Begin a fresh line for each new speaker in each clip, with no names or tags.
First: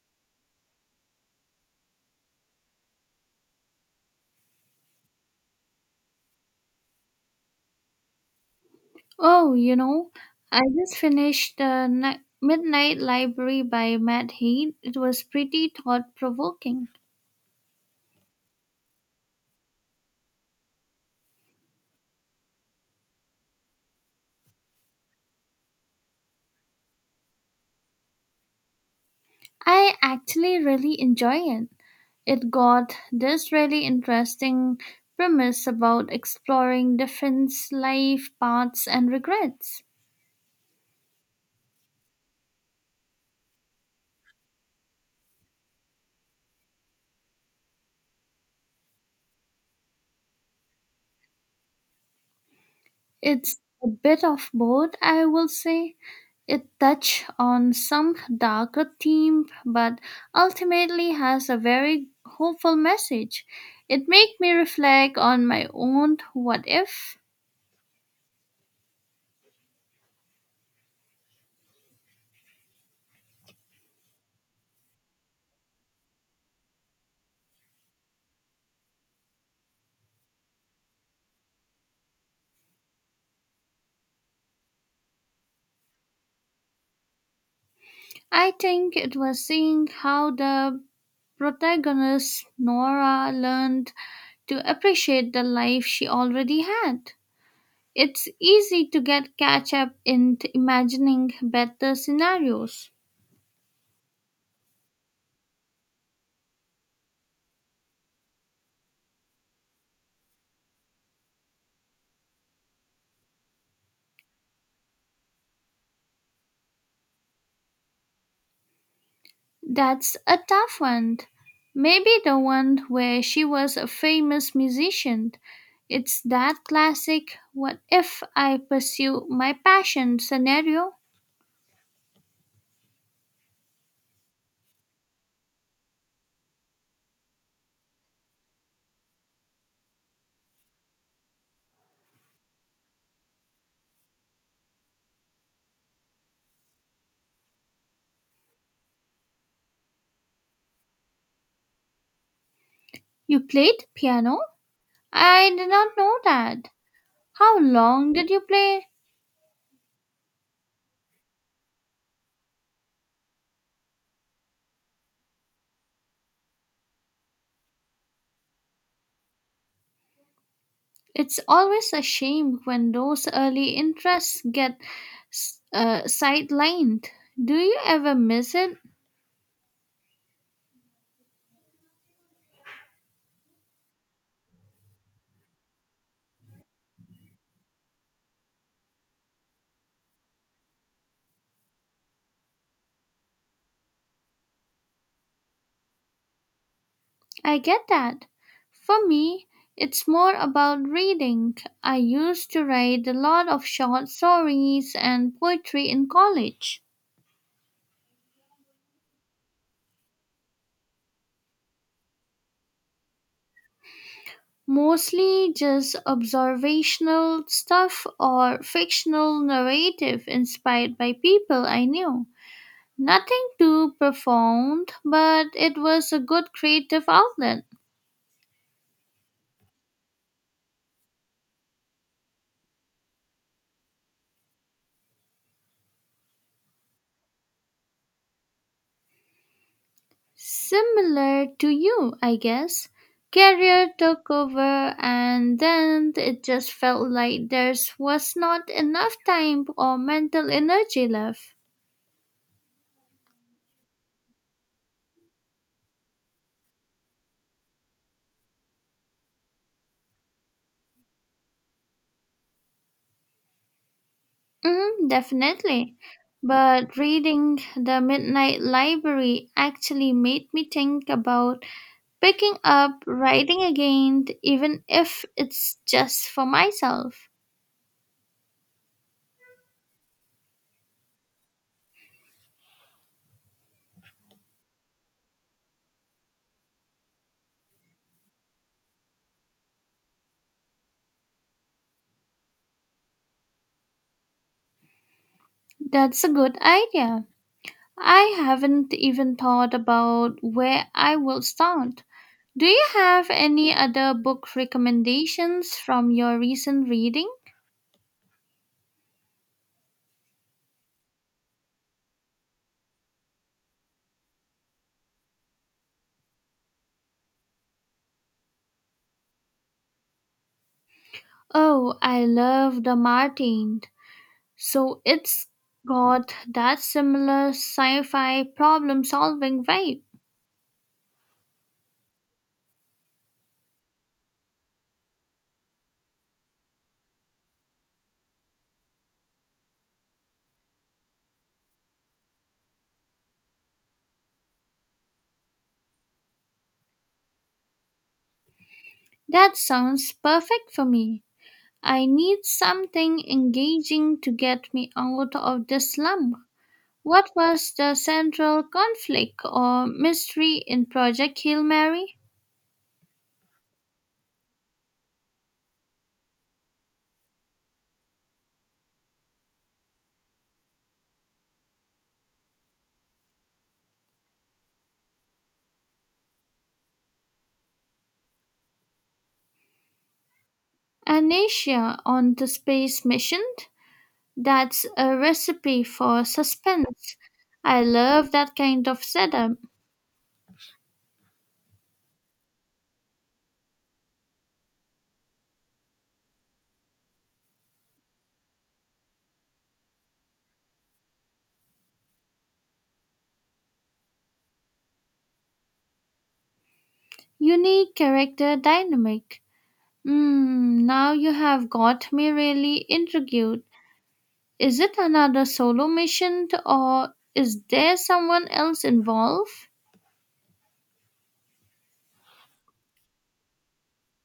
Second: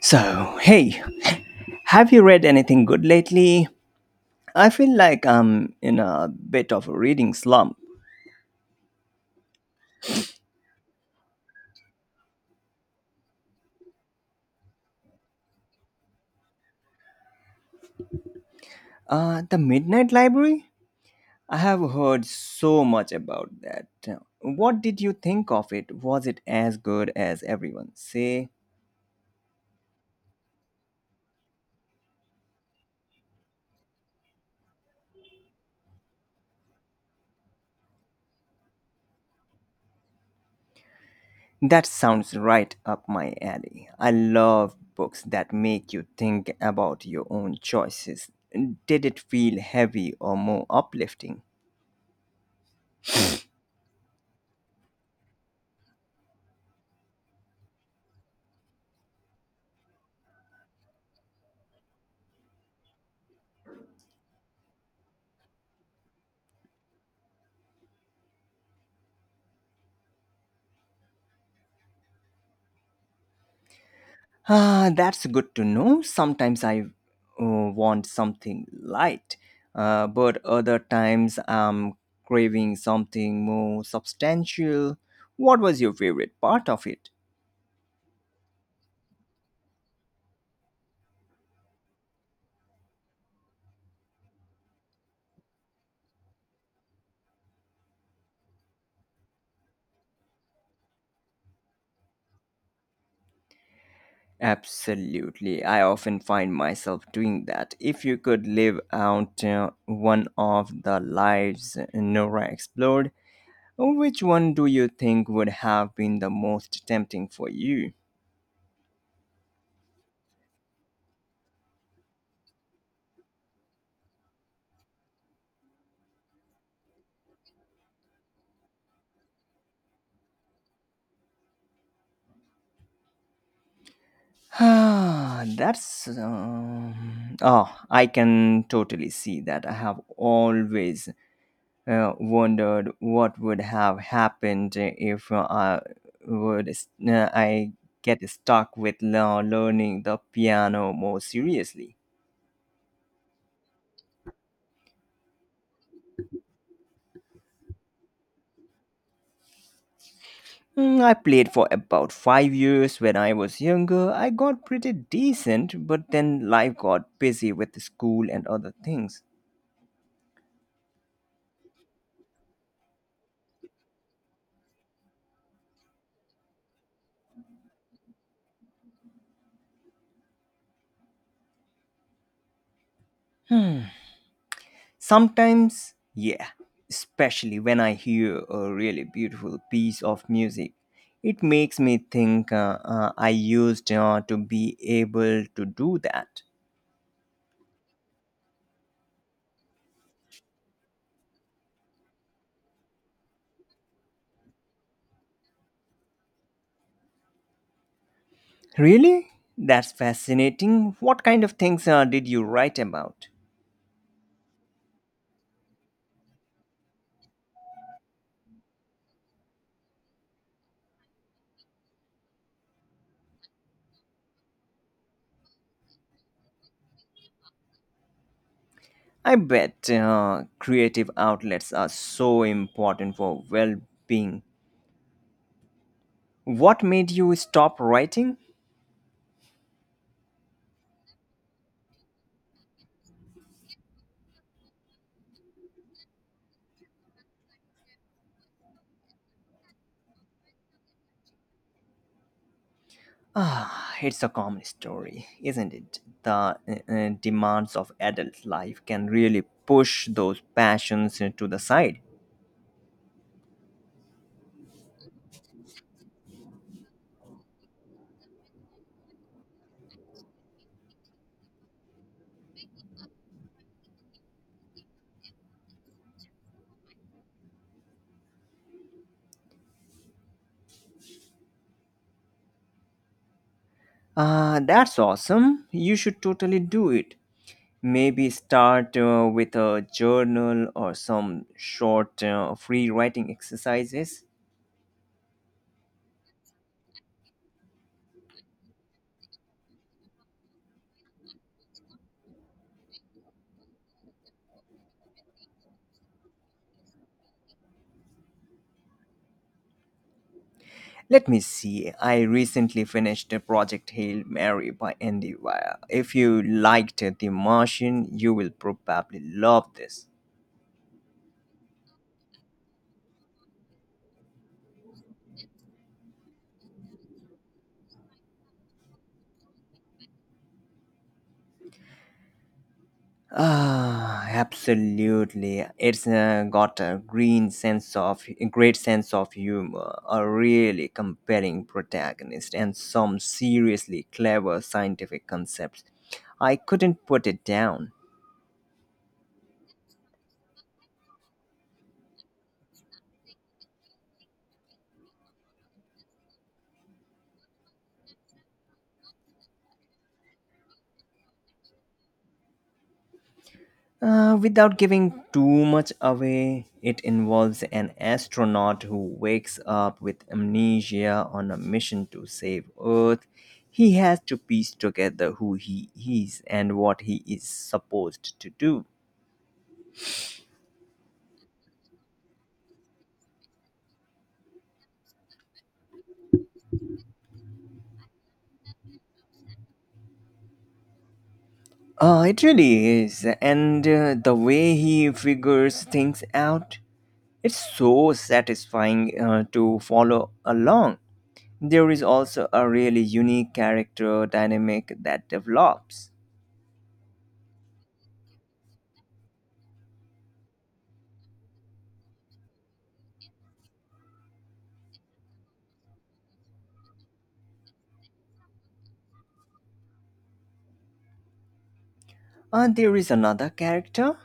So, hey, have you read anything good lately? I feel like I'm in a bit of a reading slump.
Oh, you know, I just finished the Midnight Library by Matt Haig. It was pretty thought provoking.
The Midnight Library? I have heard so much about that. What did you think of it? Was it as good as everyone say?
I actually really enjoy it. It got this really interesting premise about exploring different life paths and regrets.
That sounds right up my alley. I love books that make you think about your own choices. Did it feel heavy or more uplifting?
It's a bit of both, I will say, it touched on some darker themes, but ultimately has a very hopeful message. It made me reflect on my own what if.
Ah, that's good to know. Sometimes I uh, want something light, but other times I'm craving something more substantial. What was your favorite part of it?
I think it was seeing how the protagonist Nora learned to appreciate the life she already had. It's easy to get catch up in imagining better scenarios.
Absolutely. I often find myself doing that. If you could live out one of the lives Nora explored, which one do you think would have been the most tempting for you?
That's a tough one. Maybe the one where she was a famous musician. It's that classic what if I pursue my passion scenario.
Ah, That's. Oh, I can totally see that. I have always wondered what would have happened if I would I get stuck with learning the piano more seriously.
You played piano? I did not know that. How long did you play?
I played for about 5 years when I was younger. I got pretty decent, but then life got busy with school and other things.
It's always a shame when those early interests get sidelined. Do you ever miss it?
Hmm. Sometimes, yeah, especially when I hear a really beautiful piece of music, it makes me think I used to be able to do that.
I get that. For me, it's more about reading. I used to write a lot of short stories and poetry in college,
Really? That's fascinating. What kind of things did you write about?
mostly just observational stuff or fictional narrative inspired by people I knew. Nothing too profound, but it was a good creative outlet.
I bet creative outlets are so important for well being. What made you stop writing?
Similar to you, I guess. Career took over, and then it just felt like there was not enough time or mental energy left.
Ah, it's a common story, isn't it? The demands of adult life can really push those passions to the side.
Definitely. But reading The Midnight Library actually made me think about picking up writing again, even if it's just for myself.
Ah, that's awesome. You should totally do it. Maybe start with a journal or some short free writing exercises.
That's a good idea. I haven't even thought about where I will start. Do you have any other book recommendations from your recent reading?
Let me see. I recently finished Project Hail Mary by Andy Weir. If you liked The Martian, you will probably love this.
Oh, I love The Martin. So it's got that similar sci fi problem solving vibe.
Ah, absolutely. It's got a green sense of a great sense of humor, a really compelling protagonist, and some seriously clever scientific concepts. I couldn't put it down.
That sounds perfect for me. I need something engaging to get me out of this slump. What was the central conflict or mystery in Project Hail Mary?
Without giving too much away, it involves an astronaut who wakes up with amnesia on a mission to save Earth. He has to piece together who he is and what he is supposed to do.
An Asia on the space mission? That's a recipe for suspense. I love that kind of setup.
It really is. And the way he figures things out, it's so satisfying to follow along. There is also a really unique character dynamic that develops.
Unique character dynamic. Mmm, now you have got me really intrigued. Is it another solo mission or is there someone else involved?
There is another character,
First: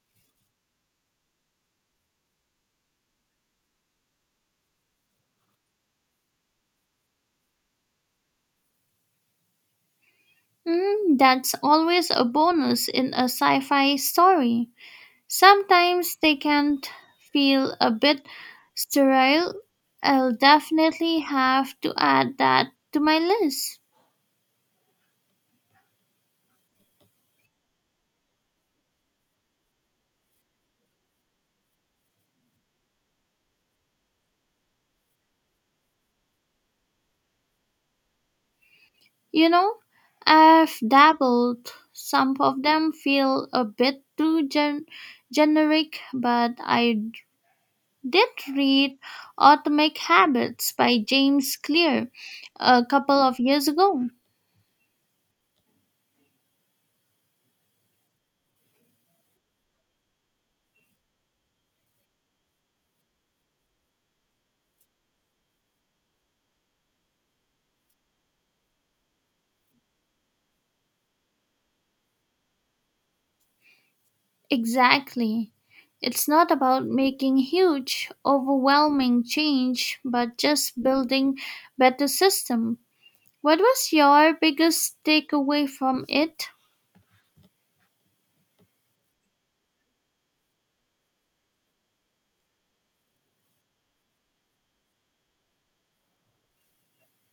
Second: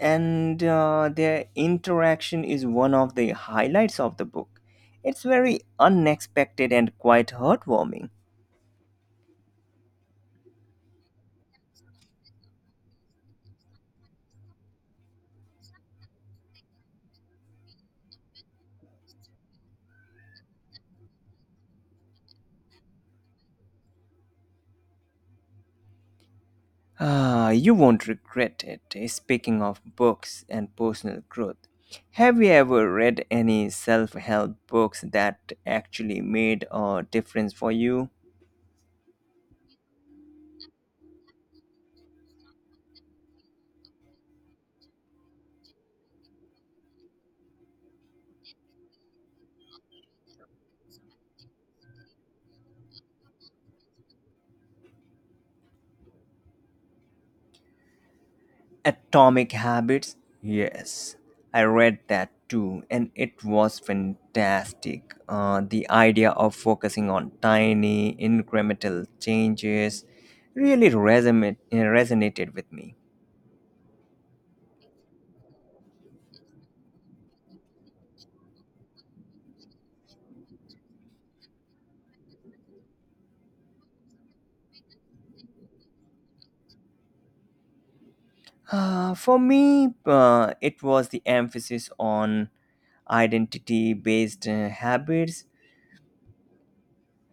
and their interaction is one of the highlights of the book. It's very unexpected and quite heartwarming.
Mm, that's always a bonus in a sci fi story. Sometimes they can feel a bit sterile. I'll definitely have to add that to my list.
Ah, you won't regret it, eh? Speaking of books and personal growth, have you ever read any self help books that actually made a difference for you?
You know, I've dabbled. Some of them feel a bit too generic, but I did read Atomic Habits by James Clear a couple of years ago.
Atomic Habits? Yes, I read that too, and it was fantastic. The idea of focusing on tiny incremental changes really resonated with me.
Exactly. It's not about making huge, overwhelming change, but just building better system. What was your biggest takeaway from it?
For me, it was the emphasis on identity based habits,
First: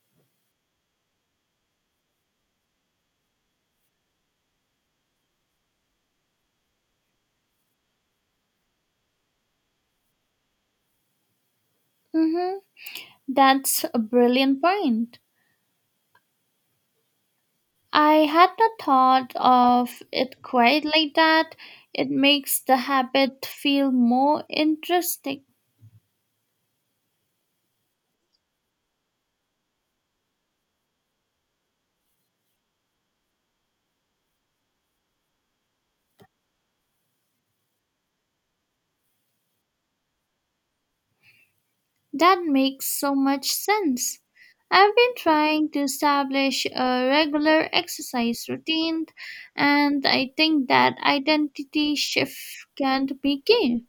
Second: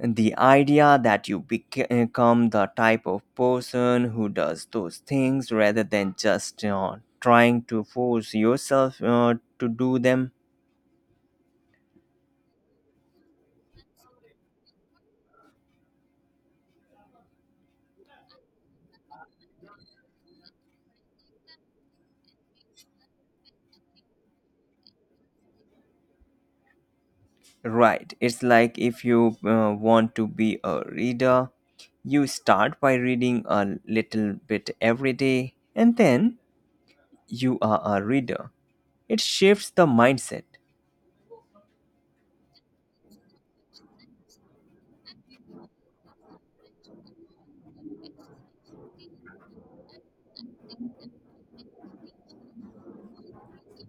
the idea that you become the type of person who does those things rather than just trying to force yourself to do them.
Mm-hmm. That's a brilliant point. I had not thought of it quite like that. It makes the habit feel more interesting.
Right, it's like if you want to be a reader, you start by reading a little bit every day, and then you are a reader. It shifts the mindset.
That makes so much sense. I've been trying to establish a regular exercise routine, and I think that identity shift can be key.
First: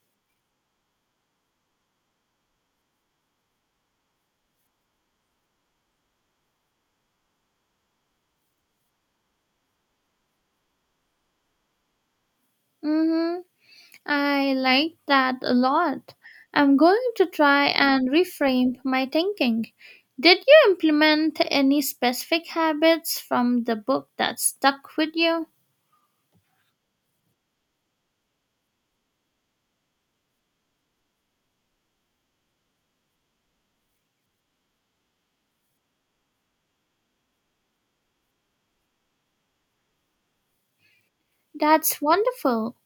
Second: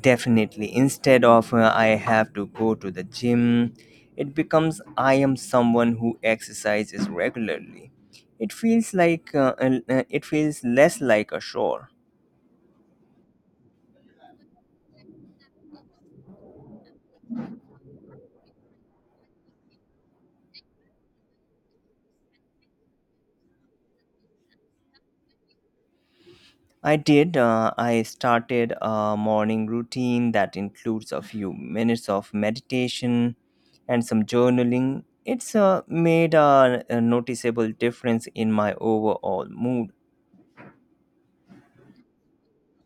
Definitely. Instead of I have to go to the gym, it becomes I am someone who exercises regularly. It feels like uh, it feels less like a chore.
hmm I like that a lot. I'm going to try and reframe my thinking. Did you implement any specific habits from the book that stuck with you?
I did. I started a morning routine that includes a few minutes of meditation and some journaling. It's made a noticeable difference in my overall mood.
That's wonderful.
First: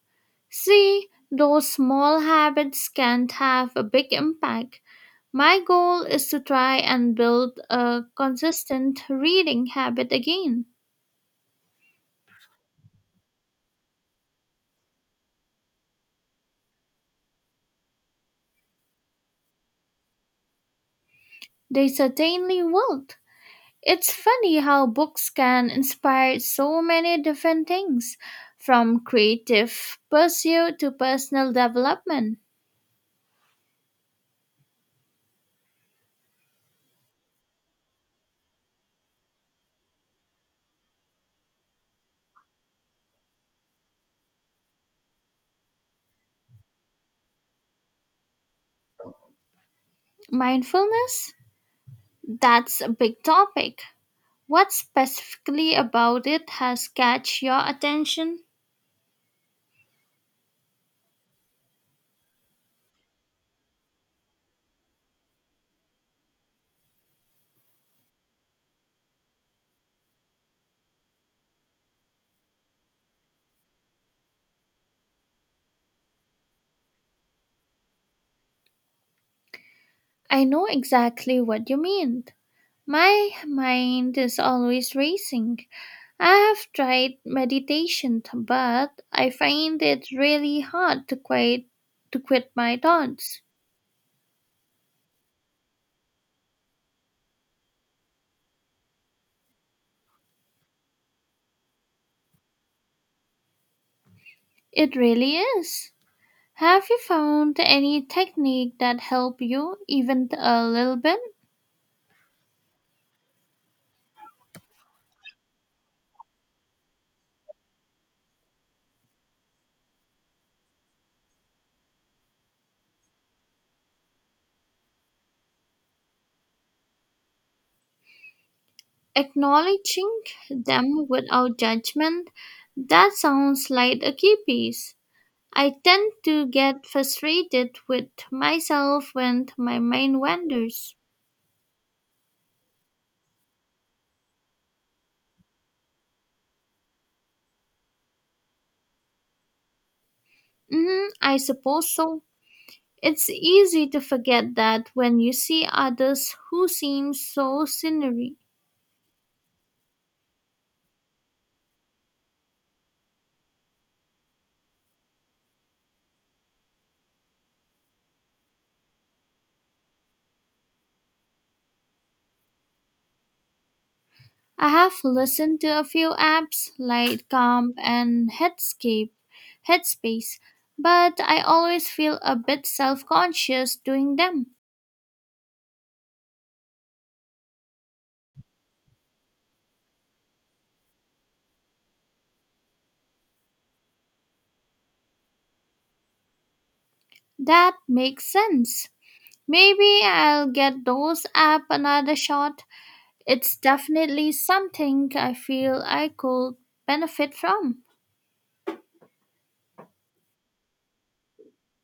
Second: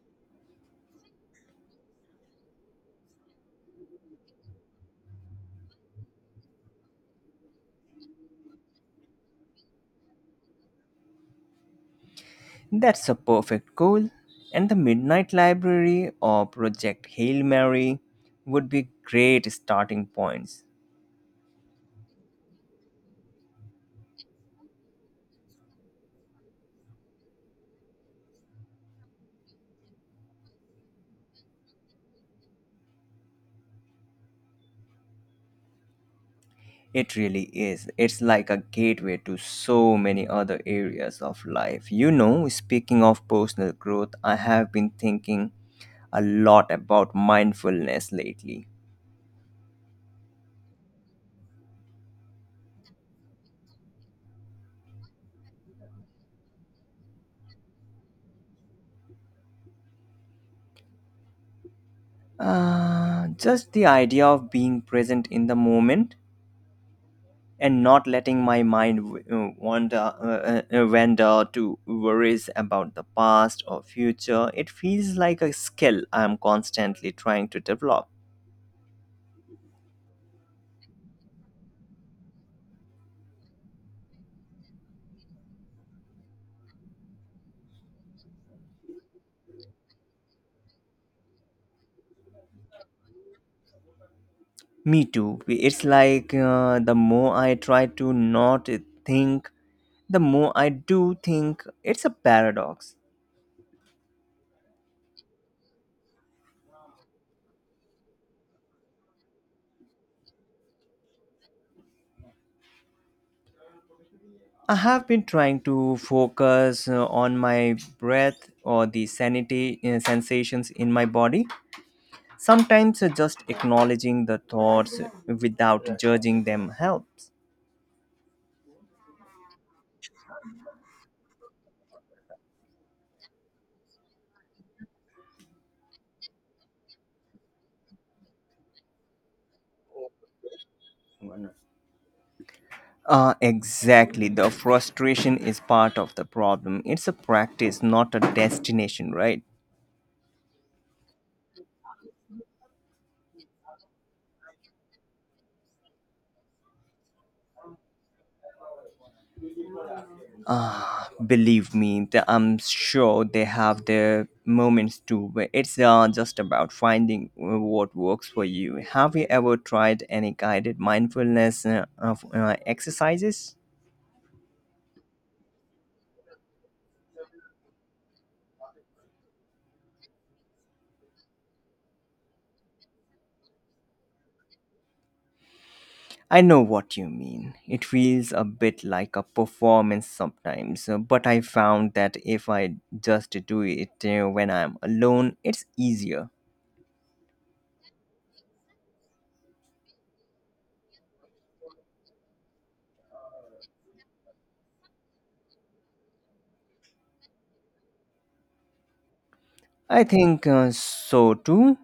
See, those small habits can have a big impact. My goal is to try and build a consistent reading habit again.
That's a perfect goal. And the Midnight Library or Project Hail Mary would be great starting points.
They certainly will. It's funny how books can inspire so many different things, from creative pursuit to personal development.
It really is. It's like a gateway to so many other areas of life. Speaking of personal growth, I have been thinking a lot about mindfulness lately.
Mindfulness? That's a big topic. What specifically about it has catch your attention?
Just the idea of being present in the moment and not letting my mind wander to worries about the past or future. It feels like a skill I'm constantly trying to develop.
I know exactly what you mean. My mind is always racing. I have tried meditation, but I find it really hard to quit my thoughts.
Me too. It's like the more I try to not think, the more I do think. It's a paradox.
It really is. Have you found any technique that help you even a little bit?
I have been trying to focus on my breath or the sanity sensations in my body. Sometimes just acknowledging the thoughts without judging them helps.
Acknowledging them without judgment, that sounds like a key piece. I tend to get frustrated with myself when my mind wanders.
Exactly. The frustration is part of the problem. It's a practice, not a destination, right?
I suppose so. It's easy to forget that when you see others who seem so scenery.
Ah, believe me, I'm sure they have their moments too. But it's just about finding what works for you. Have you ever tried any guided mindfulness exercises?
I have listened to a few apps like Calm and Headspace, but I always feel a bit self conscious doing them.
I know what you mean. It feels a bit like a performance sometimes, but I found that if I just do it when I'm alone, it's easier.
That makes sense. Maybe I'll get those app another shot. It's definitely something I feel I could benefit from.
I think so too.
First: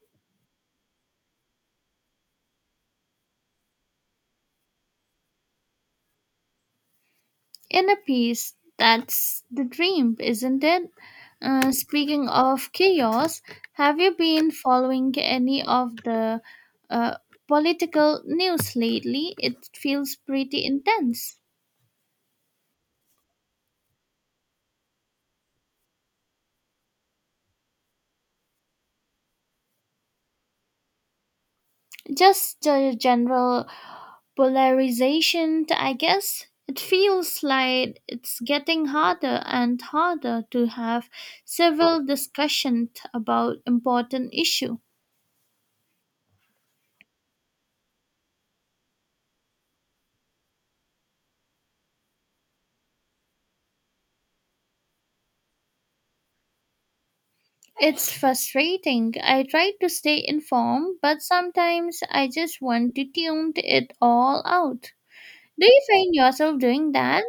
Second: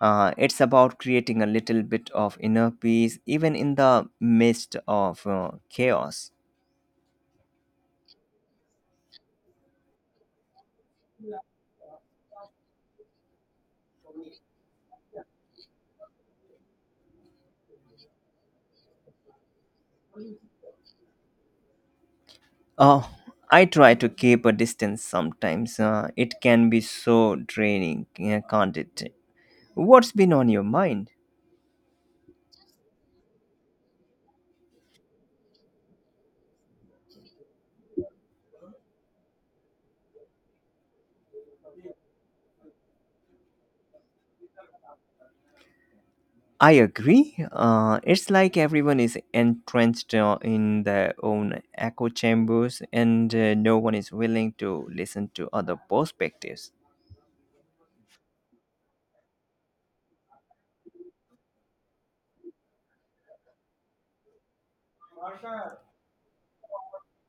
It's about creating a little bit of inner peace, even in the midst of chaos.
Inner peace, that's the dream, isn't it? Speaking of chaos, have you been following any of the uh, political news lately? It feels pretty intense.
Oh, I try to keep a distance sometimes. It can be so draining, can't it? What's been on your mind?
Just the general polarization, I guess. It feels like it's getting harder and harder to have civil discussion about important issue.
I agree. It's like everyone is entrenched in their own echo chambers, and no one is willing to listen to other perspectives.
It's frustrating. I try to stay informed, but sometimes I just want to tune it all out. Do you find yourself doing that?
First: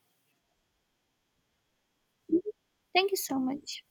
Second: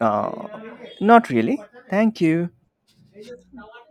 Uh, not really. Thank you.
Thank you so much.